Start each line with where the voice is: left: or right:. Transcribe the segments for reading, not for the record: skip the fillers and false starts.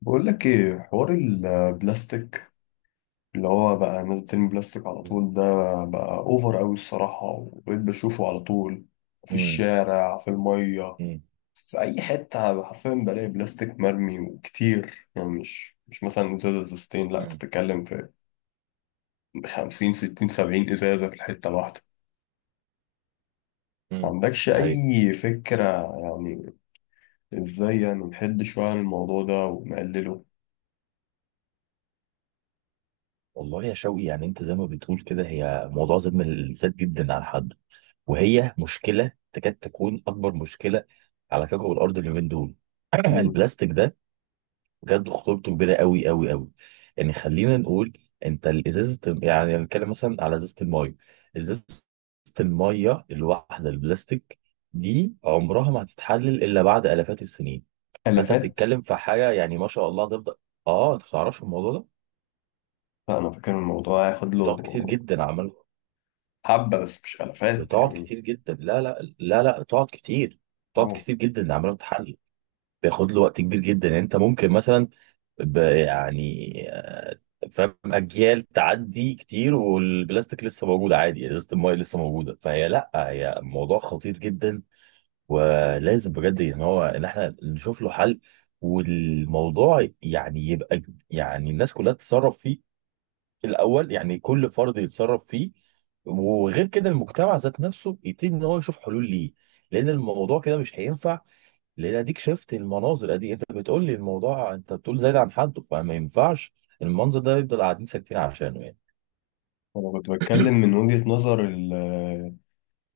left: بقول لك ايه حوار البلاستيك اللي هو بقى الناس بترمي بلاستيك على
right: مم.
left: طول ده بقى اوفر قوي الصراحة، وبقيت بشوفه على طول في
right: مم.
left: الشارع، في المية،
right: مم.
left: في اي حتة حرفيا بلاقي بلاستيك مرمي وكتير. يعني مش مثلا ازازة ازازتين، لا انت
right: مم.
left: بتتكلم في خمسين ستين سبعين ازازة في الحتة الواحدة. ما
right: مم.
left: عندكش
right: دي حقيقة.
left: اي فكرة يعني. ازاي يعني نحد شوية عن الموضوع ده ونقلله؟
right: والله يا شوقي، يعني انت زي ما بتقول كده، هي موضوع ظلم الذات جدا على حد، وهي مشكلة تكاد تكون أكبر مشكلة على كوكب الأرض اليومين دول.
left: مم.
right: البلاستيك ده بجد خطورته كبيرة قوي قوي قوي. يعني خلينا نقول، انت الإزازة، يعني نتكلم مثلا على إزازة الماية، إزازة الماية الواحدة البلاستيك دي، عمرها ما هتتحلل إلا بعد آلافات السنين. فانت
left: تلفات.
right: بتتكلم في حاجه، يعني ما شاء الله هتفضل. اه انت ما بتعرفش الموضوع ده.
left: لا انا فاكر الموضوع هياخد له
right: بتقعد كتير جدا عمال،
left: حبة بس مش ألفات
right: بتقعد
left: يعني.
right: كتير جدا، لا لا لا لا، تقعد كتير، تقعد
left: أوه.
right: كتير جدا عمال بتحلل. بياخد له وقت كبير جدا، يعني انت ممكن مثلا يعني فاهم اجيال تعدي كتير، والبلاستيك لسه موجود عادي، يعني ازازه المايه لسه موجوده. فهي لا هي موضوع خطير جدا، ولازم بجد ان احنا نشوف له حل. والموضوع يعني يبقى يعني الناس كلها تتصرف فيه، في الاول يعني كل فرد يتصرف فيه. وغير كده المجتمع ذات نفسه يبتدي ان هو يشوف حلول ليه، لان الموضوع كده مش هينفع. لان اديك شفت المناظر، ادي انت بتقول لي الموضوع، انت بتقول زايد عن حده، فما ينفعش المنظر ده يفضل قاعدين ساكتين عشانه يعني.
left: أنا كنت بتكلم من وجهة نظر ال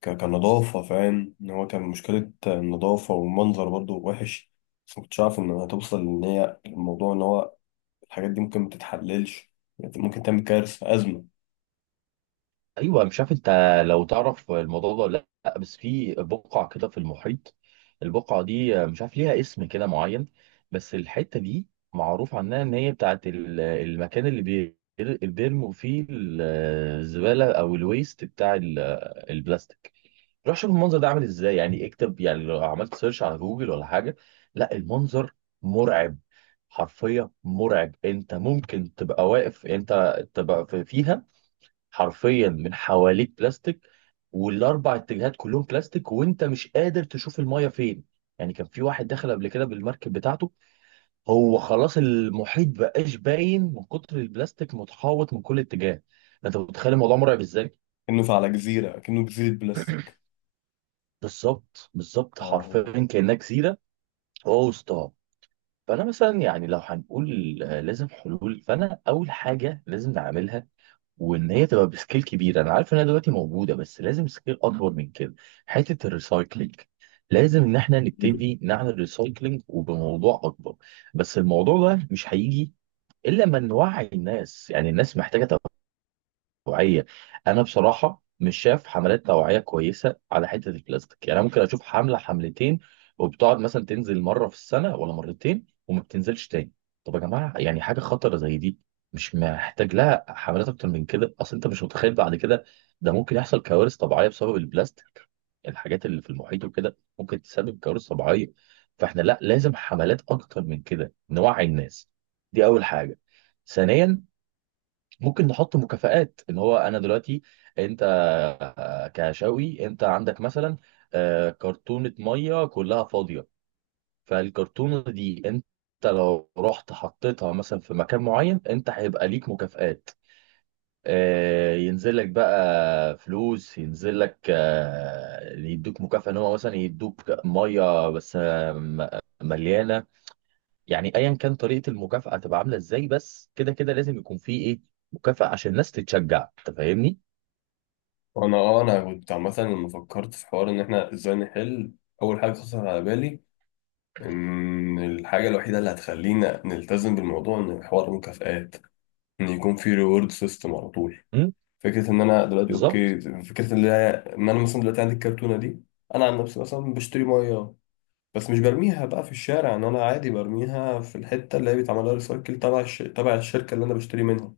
left: ك- كنظافة، فاهم إن هو كان مشكلة النظافة والمنظر برضو وحش. بس مكنتش عارف إن هتوصل إن هي الموضوع إن هو الحاجات دي ممكن متتحللش، يعني ممكن تعمل كارثة أزمة.
right: ايوه. مش عارف انت لو تعرف الموضوع ده ولا لا، بس في بقعه كده في المحيط، البقعه دي مش عارف ليها اسم كده معين، بس الحته دي معروف عنها ان هي بتاعت المكان اللي اللي بيرموا فيه الزباله، او الويست بتاع البلاستيك. روح شوف المنظر ده عامل ازاي، يعني اكتب، يعني لو عملت سيرش على جوجل ولا حاجه. لا، المنظر مرعب، حرفيا مرعب. انت ممكن تبقى واقف، انت تبقى فيها، حرفيا من حواليك بلاستيك، والاربع اتجاهات كلهم بلاستيك، وانت مش قادر تشوف المايه فين. يعني كان في واحد دخل قبل كده بالمركب بتاعته، هو خلاص المحيط بقاش باين من كتر البلاستيك، متحوط من كل اتجاه. انت متخيل الموضوع مرعب ازاي؟
left: كأنه على جزيرة، كأنه جزيرة بلاستيك.
right: بالظبط بالظبط،
left: أه.
right: حرفيا كانك جزيره هو وسطها. فانا مثلا يعني لو هنقول لازم حلول. فانا اول حاجه لازم نعملها وان هي تبقى بسكيل كبيره. انا عارف انها دلوقتي موجوده، بس لازم سكيل اكبر من كده. حته الريسايكلينج، لازم ان احنا
left: مم.
right: نبتدي نعمل ريسايكلينج وبموضوع اكبر. بس الموضوع ده مش هيجي الا لما نوعي الناس، يعني الناس محتاجه توعية. أنا بصراحة مش شايف حملات توعية كويسة على حتة البلاستيك، يعني أنا ممكن أشوف حملة حملتين، وبتقعد مثلا تنزل مرة في السنة ولا مرتين، وما بتنزلش تاني. طب يا جماعة، يعني حاجة خطرة زي دي مش محتاج لها حملات أكتر من كده؟ أصل أنت مش متخيل، بعد كده ده ممكن يحصل كوارث طبيعية بسبب البلاستيك. الحاجات اللي في المحيط وكده ممكن تسبب كوارث طبيعية. فإحنا لا، لازم حملات أكتر من كده، نوعي الناس. دي أول حاجة. ثانيا، ممكن نحط مكافآت. اللي هو انا دلوقتي انت كشاوي، انت عندك مثلا كرتونة مية كلها فاضية. فالكرتونة دي انت لو رحت حطيتها مثلا في مكان معين، انت هيبقى ليك مكافآت. ينزل لك بقى فلوس، ينزل لك يدوك مكافأة، ان هو مثلا يدوك مية بس مليانة. يعني ايا كان طريقه المكافاه هتبقى عامله ازاي، بس كده كده لازم يكون في ايه، مكافاه عشان الناس تتشجع. انت فاهمني؟
left: وأنا أنا كنت عامة لما فكرت في حوار إن إحنا إزاي نحل، أول حاجة خطرت على بالي إن الحاجة الوحيدة اللي هتخلينا نلتزم بالموضوع إن حوار المكافآت، ان يكون في ريورد سيستم على طول.
right: امم.
left: فكره ان انا دلوقتي
right: بالظبط.
left: اوكي، فكره ان انا إن أنا مثلا دلوقتي عندي الكرتونه دي. انا عن نفسي مثلا بشتري ميه، بس مش برميها بقى في الشارع، ان انا عادي برميها في الحته اللي هي بيتعمل لها ريسايكل تبع تبع الشركه اللي انا بشتري منها.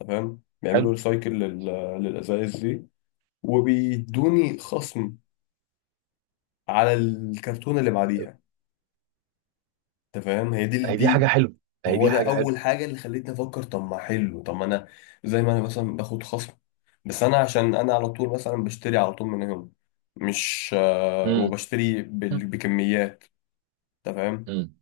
left: تمام، بيعملوا
right: حلو.
left: ريسايكل للازايز دي، وبيدوني خصم على الكرتونه اللي بعديها. انت فاهم، هي دي
right: هي دي
left: دي
right: حاجه حلوه.
left: ما
right: هي
left: هو
right: دي
left: ده
right: حاجه حلوه.
left: اول حاجه اللي خلتني افكر، طب ما حلو، طب ما انا زي ما انا مثلا باخد خصم، بس انا عشان انا على طول مثلا بشتري على طول من هنا، مش
right: امم.
left: وبشتري بكميات، انت فاهم.
right: امم.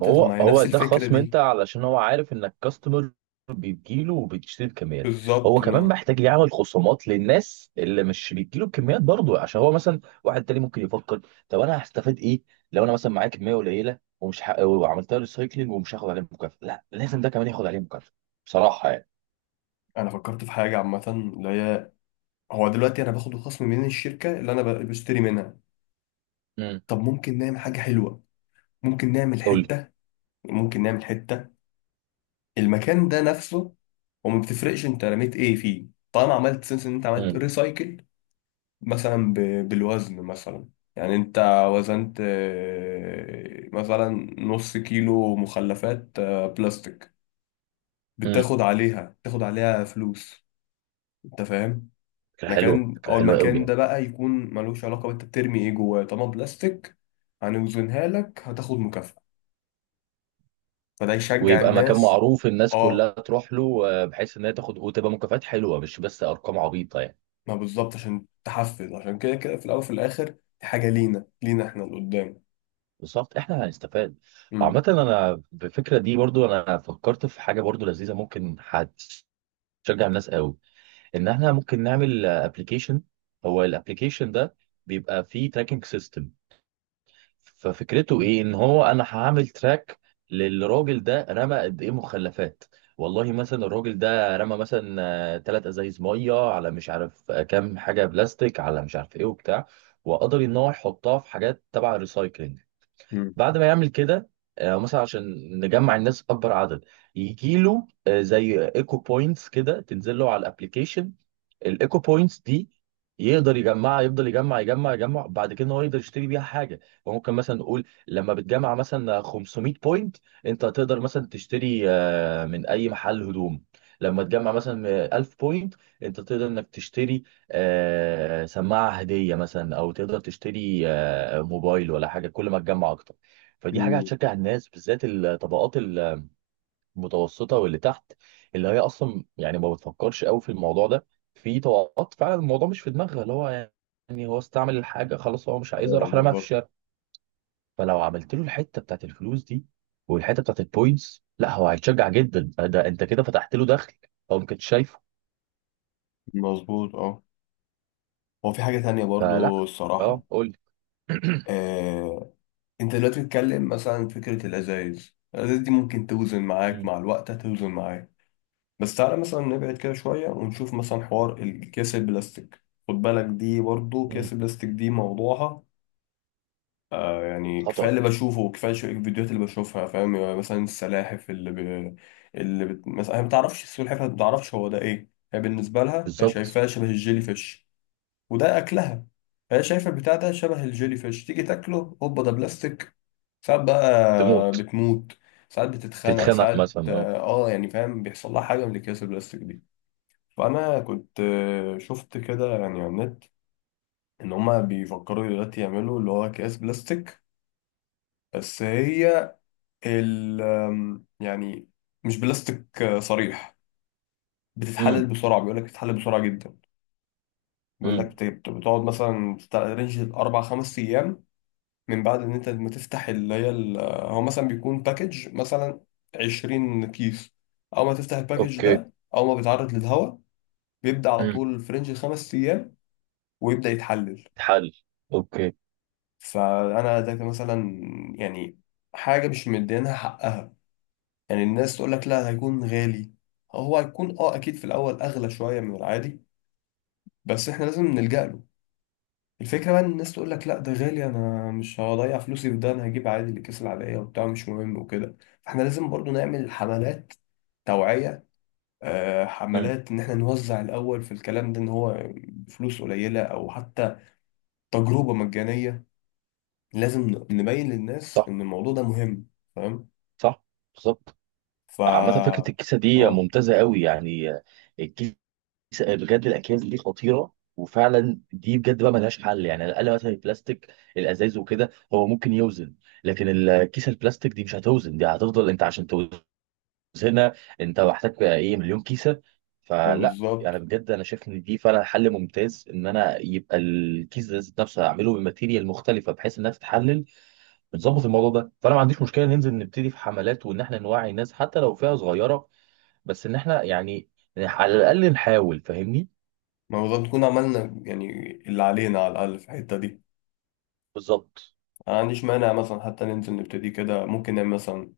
right: ما
left: طب
right: هو
left: ما هي
right: هو
left: نفس
right: ده
left: الفكره
right: خصم، انت
left: دي.
right: علشان هو عارف انك كاستمر بيجيله وبتشتري بكميات.
left: بالظبط،
right: هو كمان
left: انه
right: محتاج يعمل خصومات للناس اللي مش بيجيله بكميات برضه، عشان هو مثلا واحد تاني ممكن يفكر، طب انا هستفاد ايه؟ لو انا مثلا معايا كميه قليله، ومش وعملتها ريسايكلينج ومش هاخد عليها مكافاه؟ لا، لازم ده كمان ياخد عليه مكافاه. بصراحه يعني.
left: انا فكرت في حاجه عامه، اللي هي هو دلوقتي انا باخد الخصم من الشركه اللي انا بشتري منها.
right: امم.
left: طب ممكن نعمل حاجه حلوه، ممكن نعمل
right: قول لي.
left: حته، ممكن نعمل حته المكان ده نفسه، وما بتفرقش انت رميت ايه فيه طالما عملت سنس ان انت عملت
right: امم.
left: ريسايكل. مثلا بالوزن مثلا، يعني انت وزنت مثلا نص كيلو مخلفات بلاستيك،
right: امم.
left: بتاخد عليها تاخد عليها فلوس، انت فاهم.
right: فكره حلوه،
left: مكان
right: فكره
left: او
right: حلوه قوي
left: المكان
right: يعني.
left: ده بقى يكون ملوش علاقة انت بترمي ايه جواه طالما بلاستيك، هنوزنها لك، هتاخد مكافأة، فده يشجع
right: ويبقى مكان
left: الناس.
right: معروف الناس
left: اه،
right: كلها تروح له، بحيث ان هي تاخد وتبقى مكافآت حلوه، مش بس ارقام عبيطه يعني.
left: ما بالظبط عشان تحفز، عشان كده كده في الاول وفي الاخر دي حاجه لينا، احنا اللي قدام.
right: بالظبط، احنا هنستفاد.
left: امم.
right: وعامة انا بالفكرة دي برضو، انا فكرت في حاجة برضو لذيذة ممكن هتشجع الناس قوي، ان احنا ممكن نعمل ابلكيشن. هو الابلكيشن ده بيبقى فيه تراكنج سيستم. ففكرته ايه، ان هو انا هعمل تراك للراجل ده، رمى قد ايه مخلفات. والله مثلا الراجل ده رمى مثلا ثلاث ازايز ميه، على مش عارف كام حاجة بلاستيك، على مش عارف ايه وبتاع، وقدر ان هو يحطها في حاجات تبع الريسايكلينج.
left: امم.
right: بعد ما يعمل كده، مثلا عشان نجمع الناس اكبر عدد، يجي له زي ايكو بوينتس كده، تنزل له على الابلكيشن. الايكو بوينتس دي يقدر يجمعها، يفضل يجمع يجمع يجمع، بعد كده هو يقدر يشتري بيها حاجه. فممكن مثلا نقول، لما بتجمع مثلا 500 بوينت، انت تقدر مثلا تشتري من اي محل هدوم. لما تجمع مثلا 1000 بوينت، انت تقدر انك تشتري سماعه هديه مثلا، او تقدر تشتري موبايل ولا حاجه، كل ما تجمع اكتر. فدي حاجه
left: امم.
right: هتشجع الناس، بالذات الطبقات متوسطه واللي تحت، اللي هي اصلا يعني ما بتفكرش قوي في الموضوع ده. في طبقات فعلا الموضوع مش في دماغها، اللي هو يعني هو استعمل الحاجه خلاص، هو مش عايزها،
left: ايوه
right: راح رماها في
left: بالظبط.
right: الشارع. فلو عملت له الحته بتاعت الفلوس دي، والحته بتاعت البوينتس، لا هو هيتشجع جدا، ده انت كده فتحت له دخل هو ما كانش شايفه.
left: مظبوط اه. هو في حاجه تانية برضو
right: فلا. اه،
left: الصراحه.
right: قول.
left: آه. انت دلوقتي بتتكلم مثلا عن فكره الازايز دي ممكن توزن معاك،
right: مم.
left: مع الوقت هتوزن معاك. بس تعالى مثلا نبعد كده شويه ونشوف مثلا حوار الكيس البلاستيك، خد بالك دي برضو
right: مم.
left: كيس البلاستيك دي موضوعها آه. يعني كفايه
right: خطر.
left: اللي بشوفه وكفايه الفيديوهات اللي بشوفها، فاهم يعني مثلا السلاحف مثلا هي ما بتعرفش، السلحفاه ما بتعرفش هو ده ايه، هي بالنسبه لها هي
right: بالظبط.
left: شايفاه شبه الجيلي فيش وده اكلها. هي شايفه البتاع ده شبه الجيلي فيش، تيجي تاكله، هوبا ده بلاستيك. ساعات بقى
right: تموت.
left: بتموت، ساعات بتتخنق،
right: تتخنق
left: ساعات
right: مثلا، اه.
left: اه. يعني فاهم، بيحصل لها حاجه من الاكياس البلاستيك دي. فانا كنت شفت كده يعني على النت ان هما بيفكروا دلوقتي يعملوا اللي هو اكياس بلاستيك، بس هي ال آم، يعني مش بلاستيك صريح، بتتحلل
right: امم.
left: بسرعة. بيقول لك بتتحلل بسرعة جدا، بيقول لك
right: امم.
left: بتقعد مثلا بتاع رينج أربع خمس أيام من بعد إن أنت ما تفتح اللي هي هو مثلا بيكون باكج مثلا 20 كيس. أول ما تفتح الباكج
right: اوكي.
left: ده، أول ما بيتعرض للهواء، بيبدأ على
right: امم.
left: طول في رينج خمس أيام ويبدأ يتحلل.
right: تحل. اوكي.
left: فأنا ده كان مثلا، يعني، حاجة مش مدينها حقها. يعني الناس تقول لك لا هيكون غالي، هو هيكون اه اكيد في الاول اغلى شويه من العادي، بس احنا لازم نلجأ له. الفكره بقى ان الناس تقول لك لا ده غالي، انا مش هضيع فلوسي في ده، انا هجيب عادي الاكياس العاديه وبتاع مش مهم وكده. فاحنا لازم برضو نعمل حملات توعيه، آه
right: امم.
left: حملات ان احنا نوزع الاول في الكلام ده ان هو فلوس قليله او حتى تجربه مجانيه. لازم نبين للناس
right: صح.
left: ان الموضوع ده مهم، فاهم.
right: صح. بالظبط.
left: ف،
right: عامة فكرة الكيسة دي
left: اه
right: ممتازة قوي يعني. الكيسة، بجد الأكياس دي خطيرة، وفعلا دي بجد بقى ملهاش حل، يعني على الأقل مثلا البلاستيك الأزاز وكده هو ممكن يوزن، لكن الكيسة البلاستيك دي مش هتوزن، دي هتفضل. أنت عشان توزنها، أنت محتاج إيه، مليون كيسة؟
left: ما
right: فلا
left: بالظبط.
right: يعني بجد، أنا شايف إن دي فعلا حل ممتاز، إن أنا يبقى الكيس ده ذات نفسه هعمله بماتيريال مختلفة بحيث إنها تتحلل. بنظبط الموضوع ده. فأنا ما عنديش مشكلة ننزل نبتدي في حملات، وإن إحنا نوعي الناس حتى لو فئة صغيرة، بس ان احنا يعني على الاقل نحاول. فاهمني؟
left: ما هو نكون عملنا يعني اللي علينا على الأقل في الحتة دي.
right: بالظبط.
left: أنا ما عنديش مانع مثلا حتى ننزل نبتدي كده، ممكن نعمل مثلا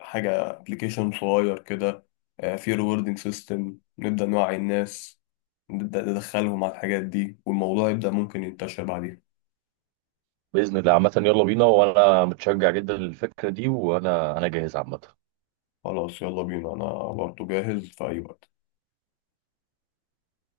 left: حاجة ابلكيشن صغير كده فيه ريوردنج سيستم، نبدأ نوعي الناس، نبدأ ندخلهم على الحاجات دي والموضوع يبدأ ممكن ينتشر بعدين.
right: باذن الله عامه، يلا بينا، وانا متشجع جدا للفكره دي، وانا جاهز عامه.
left: خلاص يلا بينا، أنا برضه جاهز في أي وقت.